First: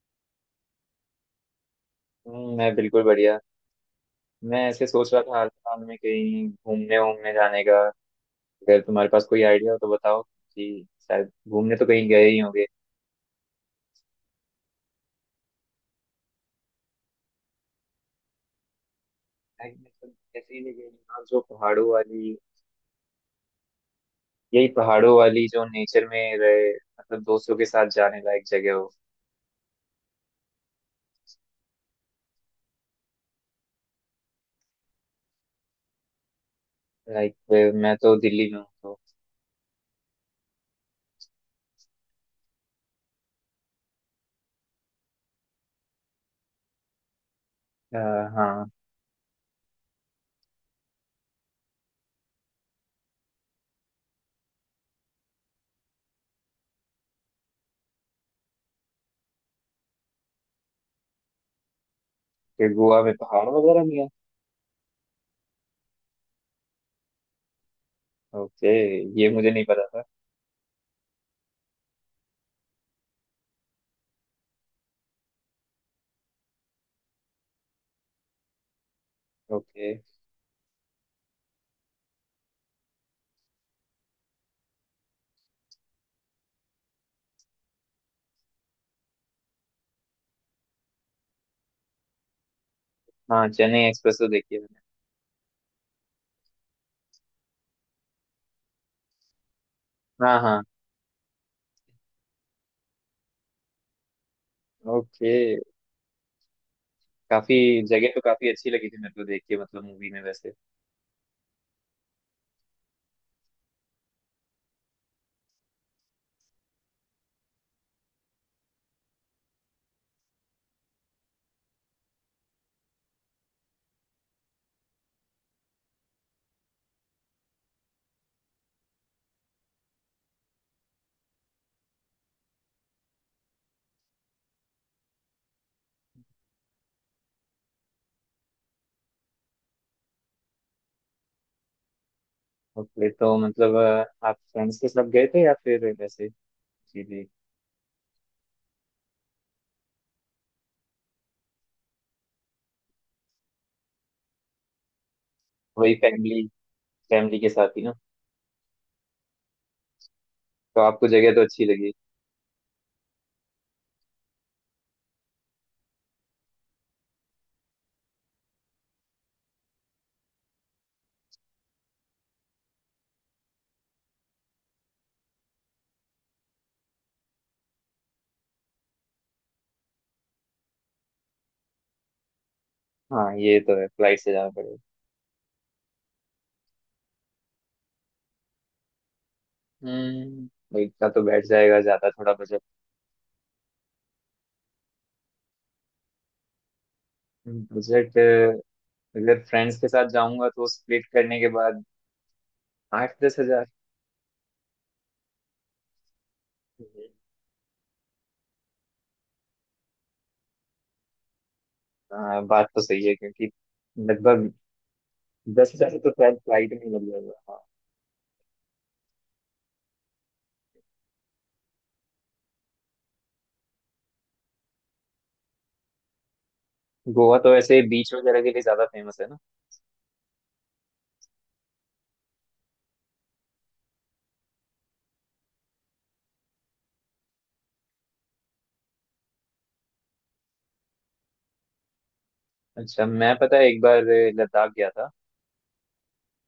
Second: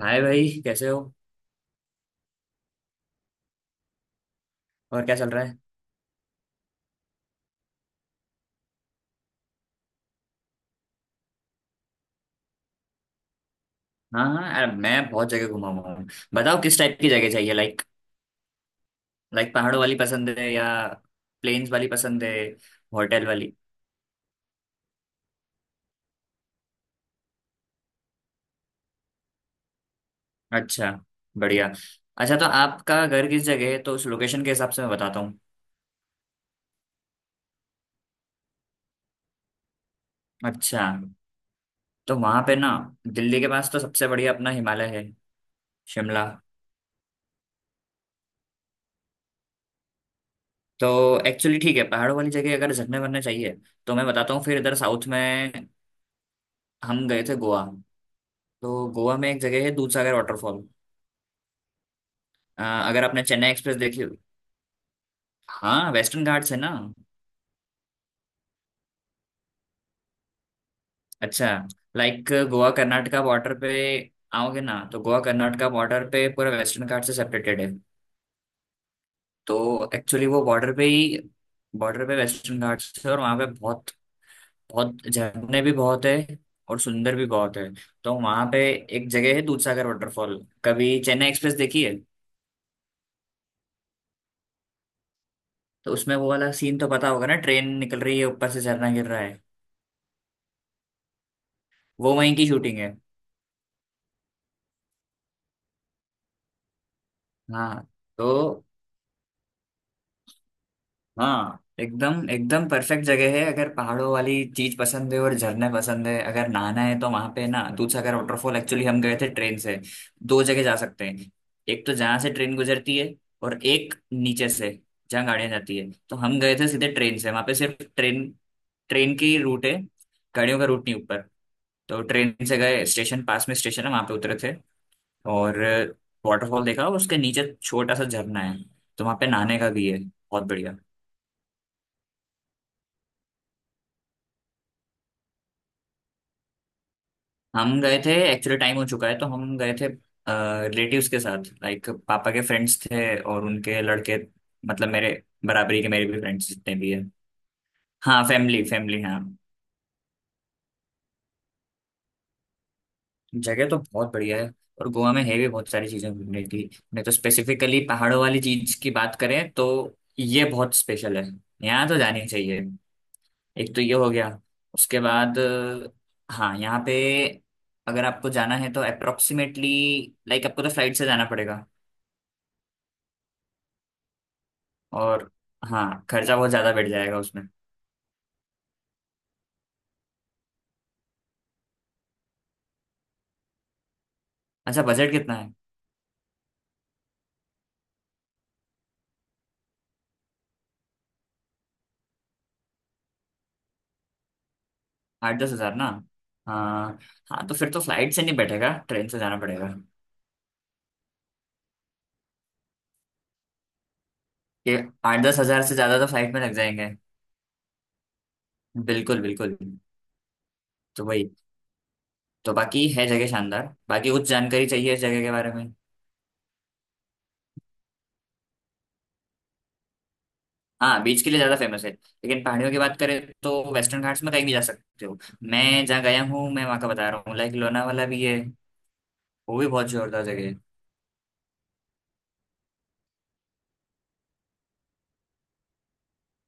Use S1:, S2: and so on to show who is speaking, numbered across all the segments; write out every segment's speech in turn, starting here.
S1: हाय भाई, कैसे हो?
S2: मैं बिल्कुल बढ़िया। मैं ऐसे
S1: और
S2: सोच
S1: क्या
S2: रहा
S1: चल
S2: था
S1: रहा
S2: हाल
S1: है?
S2: फिलहाल में कहीं घूमने वूमने जाने का। अगर तुम्हारे पास कोई आइडिया हो तो बताओ कि शायद घूमने तो कहीं गए ही होंगे।
S1: हाँ हाँ यार, मैं बहुत जगह घुमा हुआ हूँ। बताओ किस टाइप की जगह चाहिए। लाइक लाइक
S2: नहीं,
S1: पहाड़ों
S2: मैं
S1: वाली
S2: तो
S1: पसंद है
S2: ऐसे ही
S1: या
S2: नहीं गए। हाँ, जो
S1: प्लेन्स वाली
S2: पहाड़ों
S1: पसंद है,
S2: वाली।
S1: होटल वाली?
S2: यही पहाड़ों वाली जो नेचर में रहे मतलब दोस्तों के साथ जाने लायक जगह हो।
S1: अच्छा, बढ़िया। अच्छा, तो आपका घर किस जगह है? तो उस लोकेशन के हिसाब से मैं बताता हूँ।
S2: लाइक मैं तो दिल्ली में हूँ तो।
S1: अच्छा, तो वहाँ पे ना दिल्ली के पास तो सबसे बढ़िया अपना हिमालय है, शिमला।
S2: अ, हाँ।
S1: तो एक्चुअली ठीक है, पहाड़ों वाली जगह अगर झरने वरने चाहिए तो मैं बताता हूँ। फिर इधर साउथ में हम गए थे गोवा। तो गोवा में एक जगह है दूधसागर वाटरफॉल। अ,
S2: फिर गोवा
S1: अगर
S2: में
S1: आपने
S2: पहाड़
S1: चेन्नई एक्सप्रेस
S2: वगैरह भी
S1: देखी
S2: है?
S1: होगी, हाँ, वेस्टर्न घाट्स है ना।
S2: ओके। ये मुझे नहीं पता था।
S1: अच्छा, लाइक गोवा कर्नाटका बॉर्डर पे, आओगे ना तो गोवा कर्नाटका बॉर्डर पे पूरा वेस्टर्न घाट से सेपरेटेड है।
S2: ओके।
S1: तो एक्चुअली वो बॉर्डर पे ही, बॉर्डर पे वेस्टर्न घाट्स है और वहाँ पे बहुत बहुत झरने भी बहुत है और सुंदर भी बहुत है। तो वहाँ पे एक जगह है दूधसागर वाटरफॉल। कभी चेन्नई एक्सप्रेस देखी है
S2: हाँ चेन्नई एक्सप्रेस तो देखी है मैंने।
S1: तो उसमें वो वाला सीन तो पता होगा ना, ट्रेन निकल रही है ऊपर से झरना गिर रहा है।
S2: हाँ हाँ।
S1: वो वहीं की शूटिंग है।
S2: ओके। काफी
S1: हाँ
S2: जगह तो काफी
S1: तो
S2: अच्छी लगी थी मेरे को देख के, मतलब मूवी में वैसे।
S1: हाँ, एकदम एकदम परफेक्ट जगह है। अगर पहाड़ों वाली चीज पसंद है और झरने पसंद है, अगर नहाना है तो वहां पे ना दूधसागर वाटरफॉल। एक्चुअली हम गए थे ट्रेन से। दो जगह जा सकते हैं, एक तो जहाँ से ट्रेन गुजरती है और एक नीचे से जहाँ गाड़ियाँ जाती है। तो हम गए थे सीधे ट्रेन से। वहां पे सिर्फ ट्रेन ट्रेन की रूट है, गाड़ियों का रूट नहीं ऊपर। तो ट्रेन से गए, स्टेशन पास में स्टेशन है, वहां पे उतरे थे और वाटरफॉल देखा। और उसके नीचे छोटा सा झरना है तो वहां पे नहाने का भी है, बहुत बढ़िया।
S2: ओके तो मतलब आप फ्रेंड्स के साथ गए थे या फिर वैसे सीधे।
S1: हम गए थे एक्चुअली, टाइम हो चुका है, तो हम गए थे रिलेटिव्स के साथ। लाइक पापा के फ्रेंड्स थे और उनके लड़के, मतलब मेरे बराबरी के,
S2: वही
S1: मेरे भी
S2: फैमिली
S1: फ्रेंड्स जितने भी हैं।
S2: फैमिली के साथ ही ना।
S1: हाँ, फैमिली फैमिली, हाँ।
S2: तो आपको जगह तो अच्छी लगी।
S1: जगह तो बहुत बढ़िया है। और गोवा में है भी बहुत सारी चीजें घूमने की, नहीं तो स्पेसिफिकली पहाड़ों वाली चीज की बात करें तो ये बहुत स्पेशल है, यहाँ तो जानी चाहिए। एक तो ये हो गया। उसके बाद हाँ यहाँ पे, अगर आपको जाना है तो अप्रोक्सीमेटली, लाइक आपको तो फ्लाइट से जाना पड़ेगा।
S2: हाँ ये तो है, फ्लाइट से जाना पड़ेगा।
S1: और हाँ, खर्चा बहुत ज़्यादा बैठ जाएगा उसमें।
S2: हम्म। तो इतना तो बैठ जाएगा, ज्यादा थोड़ा बजट।
S1: अच्छा, बजट कितना है?
S2: बजट अगर फ्रेंड्स के साथ जाऊंगा तो स्प्लिट करने के बाद 8-10 हजार।
S1: 8-10 हज़ार ना? हाँ।
S2: हम्म।
S1: हाँ तो फिर तो फ्लाइट से नहीं बैठेगा, ट्रेन से जाना पड़ेगा।
S2: हाँ बात तो सही है, क्योंकि लगभग
S1: ये 8-10 हज़ार
S2: दस
S1: से
S2: हजार
S1: ज़्यादा तो
S2: तो
S1: फ्लाइट
S2: शायद
S1: में लग
S2: फ्लाइट में ही
S1: जाएंगे।
S2: लग जाएगा हाँ।
S1: बिल्कुल बिल्कुल। तो वही, तो बाकी है जगह शानदार। बाकी कुछ जानकारी चाहिए इस जगह के बारे में?
S2: गोवा तो वैसे बीच वगैरह के लिए ज्यादा फेमस है ना?
S1: हाँ, बीच के लिए ज़्यादा फेमस है लेकिन पहाड़ियों की बात करें तो वेस्टर्न घाट्स में कहीं भी जा सकते हो। मैं जहाँ गया हूँ मैं वहाँ का बता रहा हूँ, लाइक लोनावाला भी है, वो भी बहुत जोरदार जगह है।
S2: अच्छा, मैं पता है एक बार लद्दाख गया था।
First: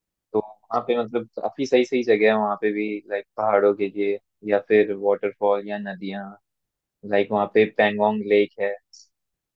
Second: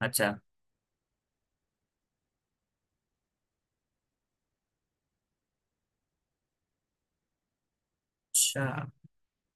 S1: अच्छा,
S2: तो वहाँ पे मतलब काफी सही सही जगह है, वहाँ पे भी लाइक पहाड़ों के लिए या फिर वाटरफॉल या नदियाँ। लाइक वहाँ पे पैंगोंग लेक
S1: अच्छा।
S2: है।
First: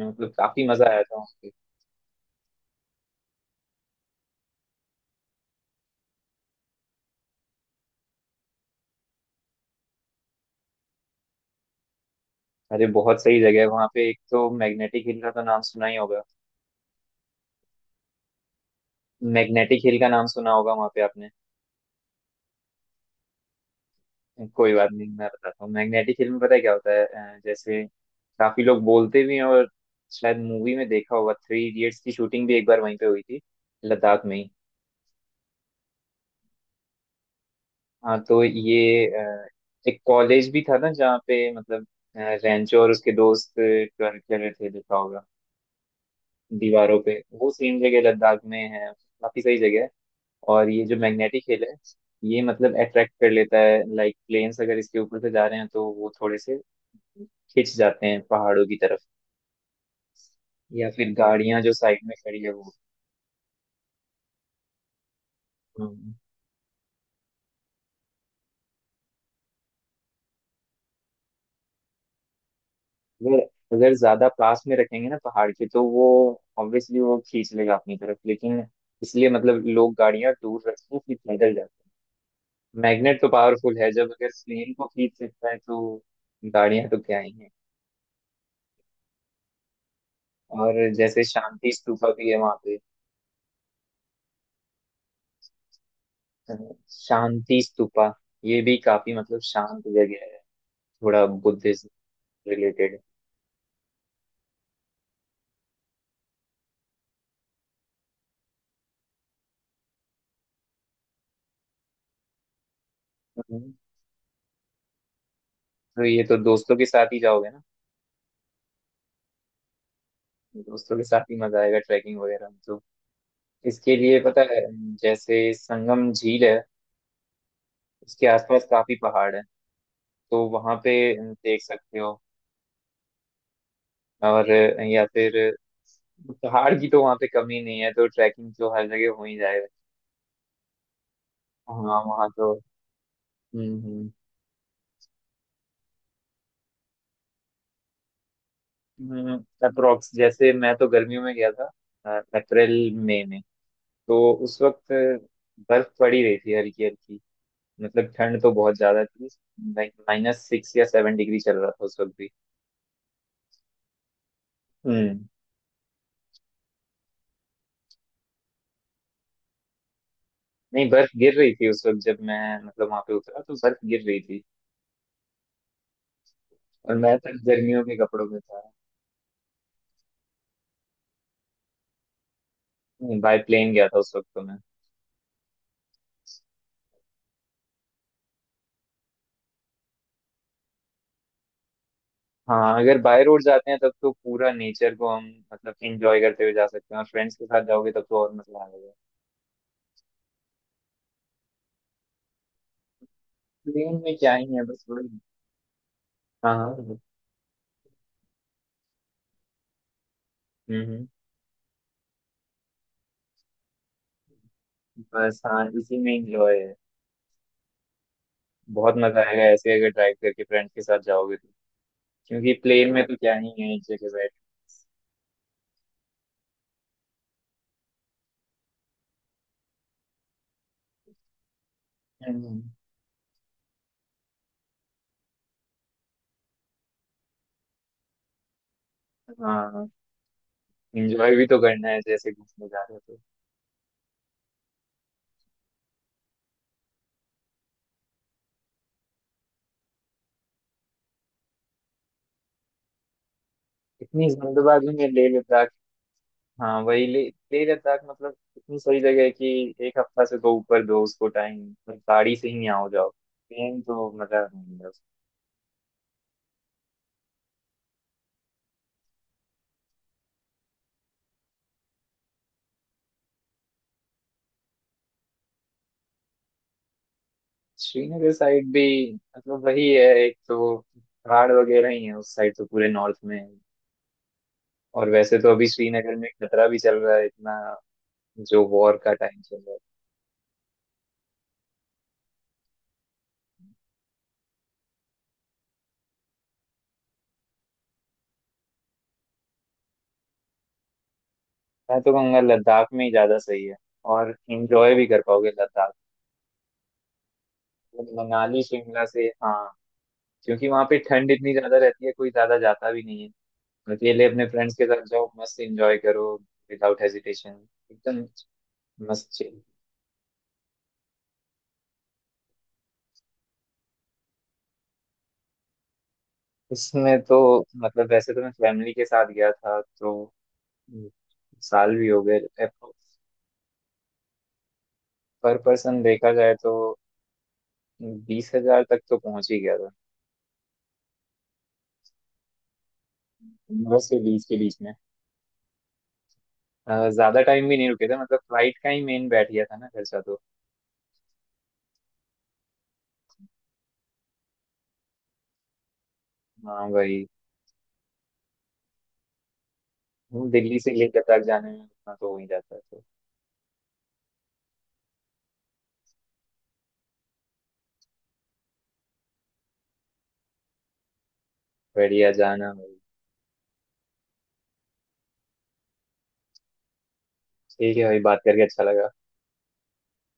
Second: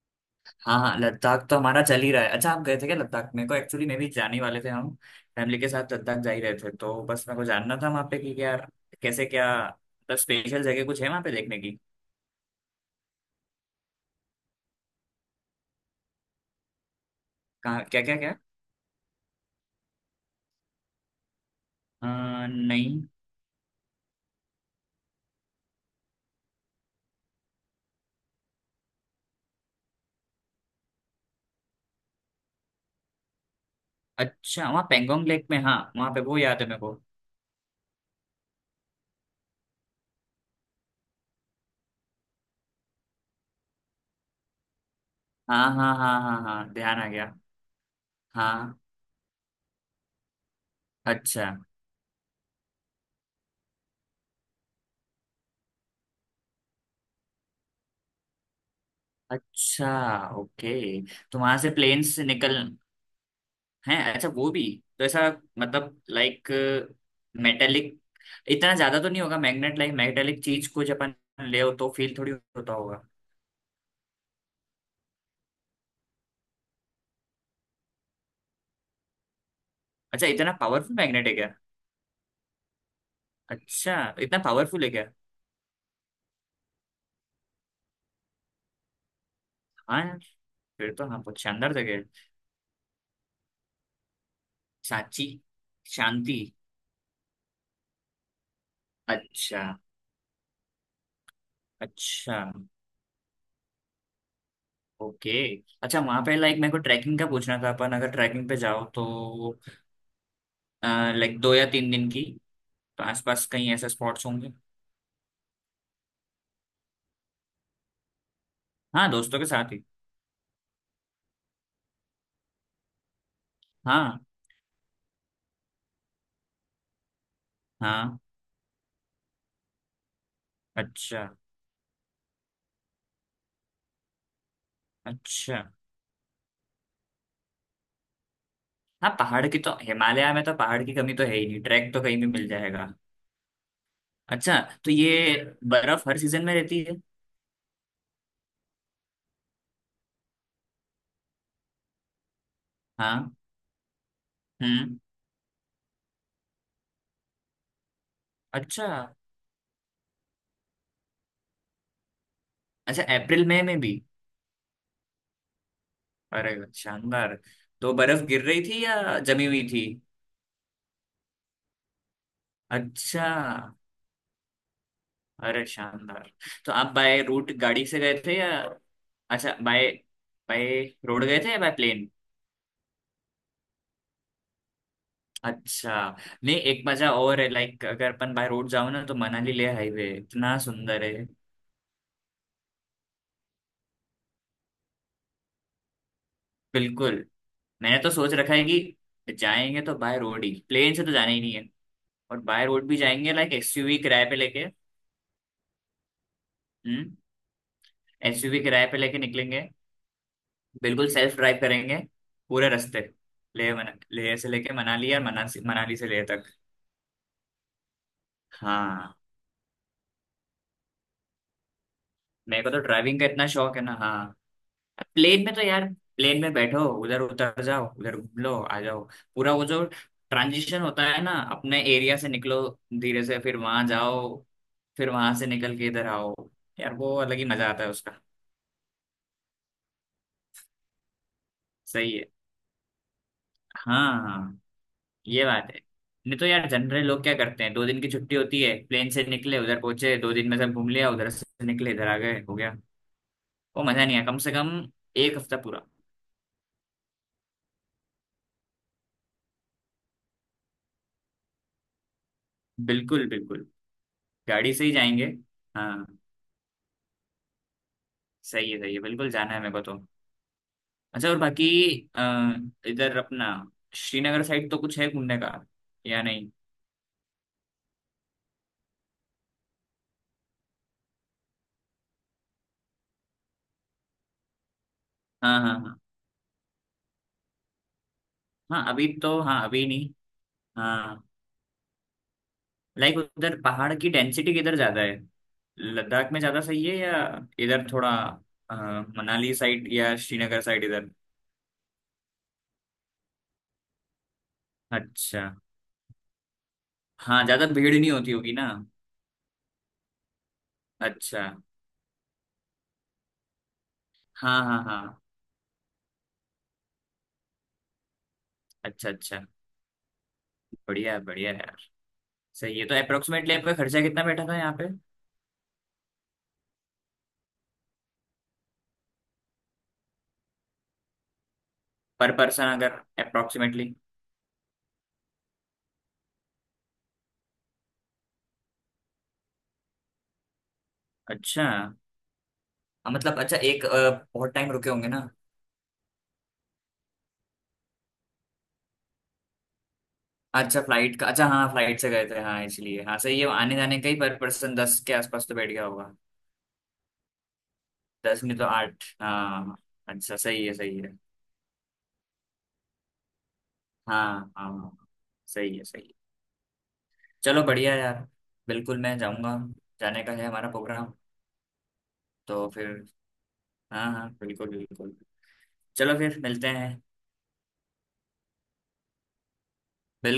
S2: मतलब काफी
S1: हाँ
S2: मजा
S1: हाँ,
S2: आया था वहाँ
S1: लद्दाख
S2: पे।
S1: तो हमारा चल ही रहा है। अच्छा, आप गए थे क्या लद्दाख? मेरे को एक्चुअली, मैं भी जाने वाले थे, हम फैमिली के साथ लद्दाख जा ही रहे थे, तो बस मेरे को जानना था वहाँ पे कि क्या, कैसे क्या, मतलब स्पेशल जगह कुछ है वहाँ पे देखने की?
S2: अरे बहुत सही जगह है वहाँ पे। एक तो मैग्नेटिक हिल का तो नाम सुना ही होगा।
S1: कहाँ, क्या क्या क्या?
S2: मैग्नेटिक हिल का नाम सुना होगा वहाँ पे आपने?
S1: नहीं।
S2: कोई बात नहीं, मैं बताता हूँ। मैग्नेटिक हिल में पता है क्या होता है। जैसे काफी लोग बोलते भी हैं और शायद मूवी में देखा होगा थ्री इडियट्स की शूटिंग भी एक बार वहीं पे हुई थी, लद्दाख में ही।
S1: अच्छा, वहाँ पेंगोंग लेक में, हाँ वहाँ पे, वो याद है मेरे को।
S2: हाँ तो ये एक कॉलेज भी था ना जहाँ पे मतलब अ, रेंचो और उसके दोस्त कर कर रहे थे, देखा होगा
S1: हाँ हाँ हाँ हाँ हाँ,
S2: दीवारों
S1: ध्यान आ
S2: पे।
S1: गया।
S2: वो सेम जगह लद्दाख में
S1: हाँ।
S2: है। काफी सही जगह है। और ये जो मैग्नेटिक
S1: अच्छा,
S2: हिल है, ये मतलब अट्रैक्ट कर लेता है। लाइक प्लेन्स अगर इसके ऊपर से जा रहे हैं तो वो थोड़े से खिंच जाते हैं पहाड़ों की तरफ।
S1: अच्छा, ओके।
S2: या फिर
S1: तो वहाँ
S2: गाड़ियां
S1: से
S2: जो साइड
S1: प्लेन
S2: में
S1: से
S2: खड़ी है
S1: निकल
S2: वो।
S1: हैं? अच्छा, वो भी? तो ऐसा, मतलब,
S2: हम्म।
S1: लाइक, मेटेलिक, इतना ज्यादा तो नहीं होगा मैग्नेट, लाइक मैग्नेटिक चीज को जब अपन ले हो तो फील थोड़ी होता होगा।
S2: अगर अगर ज्यादा पास में रखेंगे ना पहाड़ के तो वो ऑब्वियसली वो खींच लेगा अपनी तरफ, लेकिन इसलिए मतलब लोग
S1: अच्छा,
S2: गाड़ियां
S1: इतना
S2: दूर रखते
S1: पावरफुल
S2: हैं, फिर
S1: मैग्नेट है
S2: पैदल
S1: क्या?
S2: जाते हैं। मैग्नेट तो पावरफुल है,
S1: अच्छा,
S2: जब अगर
S1: इतना
S2: प्लेन
S1: पावरफुल
S2: को
S1: है क्या?
S2: खींच सकता है तो गाड़ियां तो क्या ही है।
S1: हाँ यार।
S2: और
S1: फिर तो हाँ,
S2: जैसे
S1: बहुत
S2: शांति
S1: शानदार जगह है।
S2: स्तूपा भी है वहां पे।
S1: सांची, शांति।
S2: तो शांति स्तूपा, ये भी काफी मतलब
S1: अच्छा,
S2: शांत जगह है। थोड़ा बुद्धिज्म
S1: अच्छा,
S2: रिलेटेड।
S1: ओके। अच्छा वहां पे, लाइक मेरे को ट्रैकिंग का पूछना था, अपन अगर ट्रैकिंग पे जाओ तो, लाइक 2 या 3 दिन की, तो आसपास कहीं ऐसे स्पॉट्स होंगे?
S2: तो ये तो दोस्तों के साथ ही जाओगे ना।
S1: हाँ, दोस्तों के साथ ही।
S2: दोस्तों के साथ ही मजा आएगा ट्रैकिंग वगैरह में तो। इसके
S1: हाँ
S2: लिए पता है, जैसे संगम झील है,
S1: हाँ।
S2: उसके आसपास काफी पहाड़ है, तो वहां पे
S1: अच्छा,
S2: देख सकते हो। और या फिर
S1: अच्छा।
S2: पहाड़ की तो वहां पे कमी नहीं है, तो ट्रैकिंग तो हर
S1: हाँ,
S2: जगह हो ही
S1: पहाड़ की
S2: जाएगा।
S1: तो हिमालय में तो पहाड़ की कमी तो है ही नहीं, ट्रैक
S2: हाँ
S1: तो कहीं भी
S2: वहाँ
S1: मिल
S2: तो।
S1: जाएगा।
S2: हम्म।
S1: अच्छा, तो ये बर्फ हर सीजन में रहती है?
S2: हम्म, अप्रोक्स जैसे मैं तो गर्मियों में गया था, अप्रैल मई
S1: हाँ।
S2: में। तो उस वक्त
S1: हम्म।
S2: बर्फ पड़ी रही थी हल्की हल्की, मतलब ठंड तो बहुत
S1: अच्छा,
S2: ज्यादा थी। लाइक -6 या 7 डिग्री चल रहा था उस वक्त भी।
S1: अच्छा, अप्रैल मई में भी?
S2: हम्म।
S1: अरे वाह, शानदार। तो बर्फ गिर रही थी या जमी हुई थी?
S2: नहीं बर्फ गिर रही थी उस वक्त। जब मैं मतलब वहां पे
S1: अच्छा,
S2: उतरा तो बर्फ गिर रही थी।
S1: अरे शानदार। तो आप
S2: और मैं
S1: बाय
S2: तक
S1: रूट
S2: गर्मियों
S1: गाड़ी
S2: के
S1: से गए
S2: कपड़ों
S1: थे
S2: में
S1: या?
S2: था।
S1: अच्छा, बाय, बाय रोड गए थे या बाय प्लेन?
S2: नहीं, बाय प्लेन गया था उस वक्त तो मैं।
S1: अच्छा। नहीं, एक मजा और है, लाइक अगर अपन बाय रोड जाओ ना तो मनाली ले हाईवे इतना सुंदर है।
S2: हाँ अगर बाय रोड जाते हैं तब तो पूरा नेचर को हम मतलब एंजॉय करते हुए जा सकते हैं, और
S1: बिल्कुल।
S2: फ्रेंड्स के साथ जाओगे
S1: मैंने
S2: तब
S1: तो
S2: तो
S1: सोच
S2: और
S1: रखा है
S2: मजा आ जाएगा।
S1: कि जाएंगे तो बाय रोड ही, प्लेन से तो जाना ही नहीं है। और बाय रोड भी जाएंगे, लाइक एसयूवी
S2: प्लेन में
S1: किराए
S2: क्या
S1: पे
S2: ही है,
S1: लेके।
S2: बस वही। हाँ हाँ हाँ।
S1: हम्म। एसयूवी किराए पे लेके निकलेंगे।
S2: हम्म हम्म।
S1: बिल्कुल सेल्फ ड्राइव करेंगे पूरे रास्ते। ले से लेके मनाली, और
S2: बस
S1: मनाली
S2: हाँ,
S1: मनाली
S2: इसी
S1: से
S2: में
S1: ले तक।
S2: एंजॉय है। बहुत
S1: हाँ।
S2: मजा आएगा ऐसे अगर ड्राइव करके फ्रेंड्स के साथ जाओगे तो, क्योंकि
S1: मेरे को तो
S2: प्लेन में तो
S1: ड्राइविंग का
S2: क्या
S1: इतना
S2: ही है,
S1: शौक
S2: एक
S1: है ना,
S2: जगह बैठ।
S1: हाँ। प्लेन में तो यार, प्लेन में बैठो, उधर उतर जाओ, उधर घूम लो, आ जाओ। पूरा वो जो ट्रांजिशन होता है ना, अपने एरिया से निकलो
S2: हम्म,
S1: धीरे से, फिर वहां जाओ, फिर वहां से निकल के इधर आओ, यार वो अलग ही मजा आता है उसका।
S2: हाँ हाँ। एंजॉय भी तो करना है
S1: सही है।
S2: जैसे घूमने जा रहे हो तो।
S1: हाँ हाँ, ये बात है। नहीं तो यार जनरल लोग क्या करते हैं, 2 दिन की छुट्टी होती है, प्लेन से निकले, उधर पहुंचे, 2 दिन में सब घूम लिया, उधर से निकले, इधर आ गए, हो गया। वो मजा नहीं आया
S2: इतनी
S1: कम से कम।
S2: जल्दबाजी में लेह
S1: एक हफ्ता
S2: लद्दाख।
S1: पूरा।
S2: हाँ वही। ले लेह लद्दाख मतलब इतनी सही जगह है कि एक हफ्ता से तो ऊपर दो उसको टाइम। मतलब गाड़ी से ही यहाँ हो जाओ,
S1: बिल्कुल बिल्कुल।
S2: ट्रेन तो मजा
S1: गाड़ी
S2: नहीं
S1: से
S2: है
S1: ही
S2: उसका।
S1: जाएंगे। हाँ, सही है सही है, बिल्कुल जाना है मेरे को तो। अच्छा, और बाकी अ, इधर अपना श्रीनगर साइड तो कुछ है घूमने का या नहीं?
S2: श्रीनगर साइड भी मतलब वही है। एक तो पहाड़ वगैरह ही है उस साइड तो, पूरे नॉर्थ में। और वैसे तो
S1: हाँ
S2: अभी
S1: हाँ हाँ।
S2: श्रीनगर में खतरा भी चल रहा है इतना, जो
S1: हाँ,
S2: वॉर
S1: अभी
S2: का टाइम
S1: तो,
S2: चल
S1: हाँ
S2: रहा है।
S1: अभी नहीं। हाँ, लाइक उधर पहाड़ की डेंसिटी किधर ज्यादा है? लद्दाख में ज्यादा सही है या इधर थोड़ा अ, मनाली साइड या श्रीनगर साइड, इधर?
S2: मैं तो कहूँगा लद्दाख में ही ज्यादा सही है, और इंजॉय भी कर
S1: अच्छा,
S2: पाओगे लद्दाख।
S1: हाँ ज्यादा भीड़ नहीं होती होगी
S2: मनाली
S1: ना।
S2: शिमला से, हाँ, क्योंकि वहां पे ठंड
S1: अच्छा।
S2: इतनी ज्यादा रहती है कोई ज्यादा जाता भी नहीं है। अकेले अपने
S1: हाँ
S2: फ्रेंड्स
S1: हाँ
S2: के साथ
S1: हाँ।
S2: जाओ, मस्त एंजॉय करो। Without hesitation. एकदम
S1: अच्छा,
S2: मस्त
S1: अच्छा।
S2: chill।
S1: बढ़िया है यार, सही है। तो अप्रोक्सीमेटली आपका खर्चा कितना बैठा था यहाँ पे?
S2: इसमें तो मतलब, वैसे तो मैं फैमिली के साथ गया था तो, साल भी हो
S1: पर
S2: गए।
S1: पर्सन अगर, अप्रोक्सीमेटली।
S2: पर पर्सन देखा जाए तो 20 हजार तक तो पहुंच ही गया था।
S1: अच्छा। मतलब, अच्छा, एक
S2: बस के बीच
S1: बहुत टाइम रुके
S2: में
S1: होंगे ना?
S2: ज्यादा टाइम भी नहीं रुके थे, मतलब फ्लाइट का ही मेन बैठ गया था ना खर्चा तो।
S1: अच्छा, फ्लाइट का, अच्छा हाँ, फ्लाइट से गए थे हाँ, इसलिए। हाँ सही है, आने जाने का ही पर पर्सन 10 के आसपास तो बैठ गया होगा।
S2: हाँ वही।
S1: दस में तो आठ, हाँ। अच्छा, सही है
S2: दिल्ली से
S1: सही है।
S2: लेकर तक जाने में उतना तो हो ही जाता है तो।
S1: हाँ हाँ, सही है सही है। चलो बढ़िया यार, बिल्कुल मैं जाऊंगा, जाने का है हमारा प्रोग्राम।
S2: बढ़िया,
S1: तो
S2: जाना भाई।
S1: फिर, हाँ हाँ बिल्कुल बिल्कुल, चलो फिर मिलते हैं।
S2: ठीक है भाई, बात करके अच्छा लगा।
S1: बिल्कुल।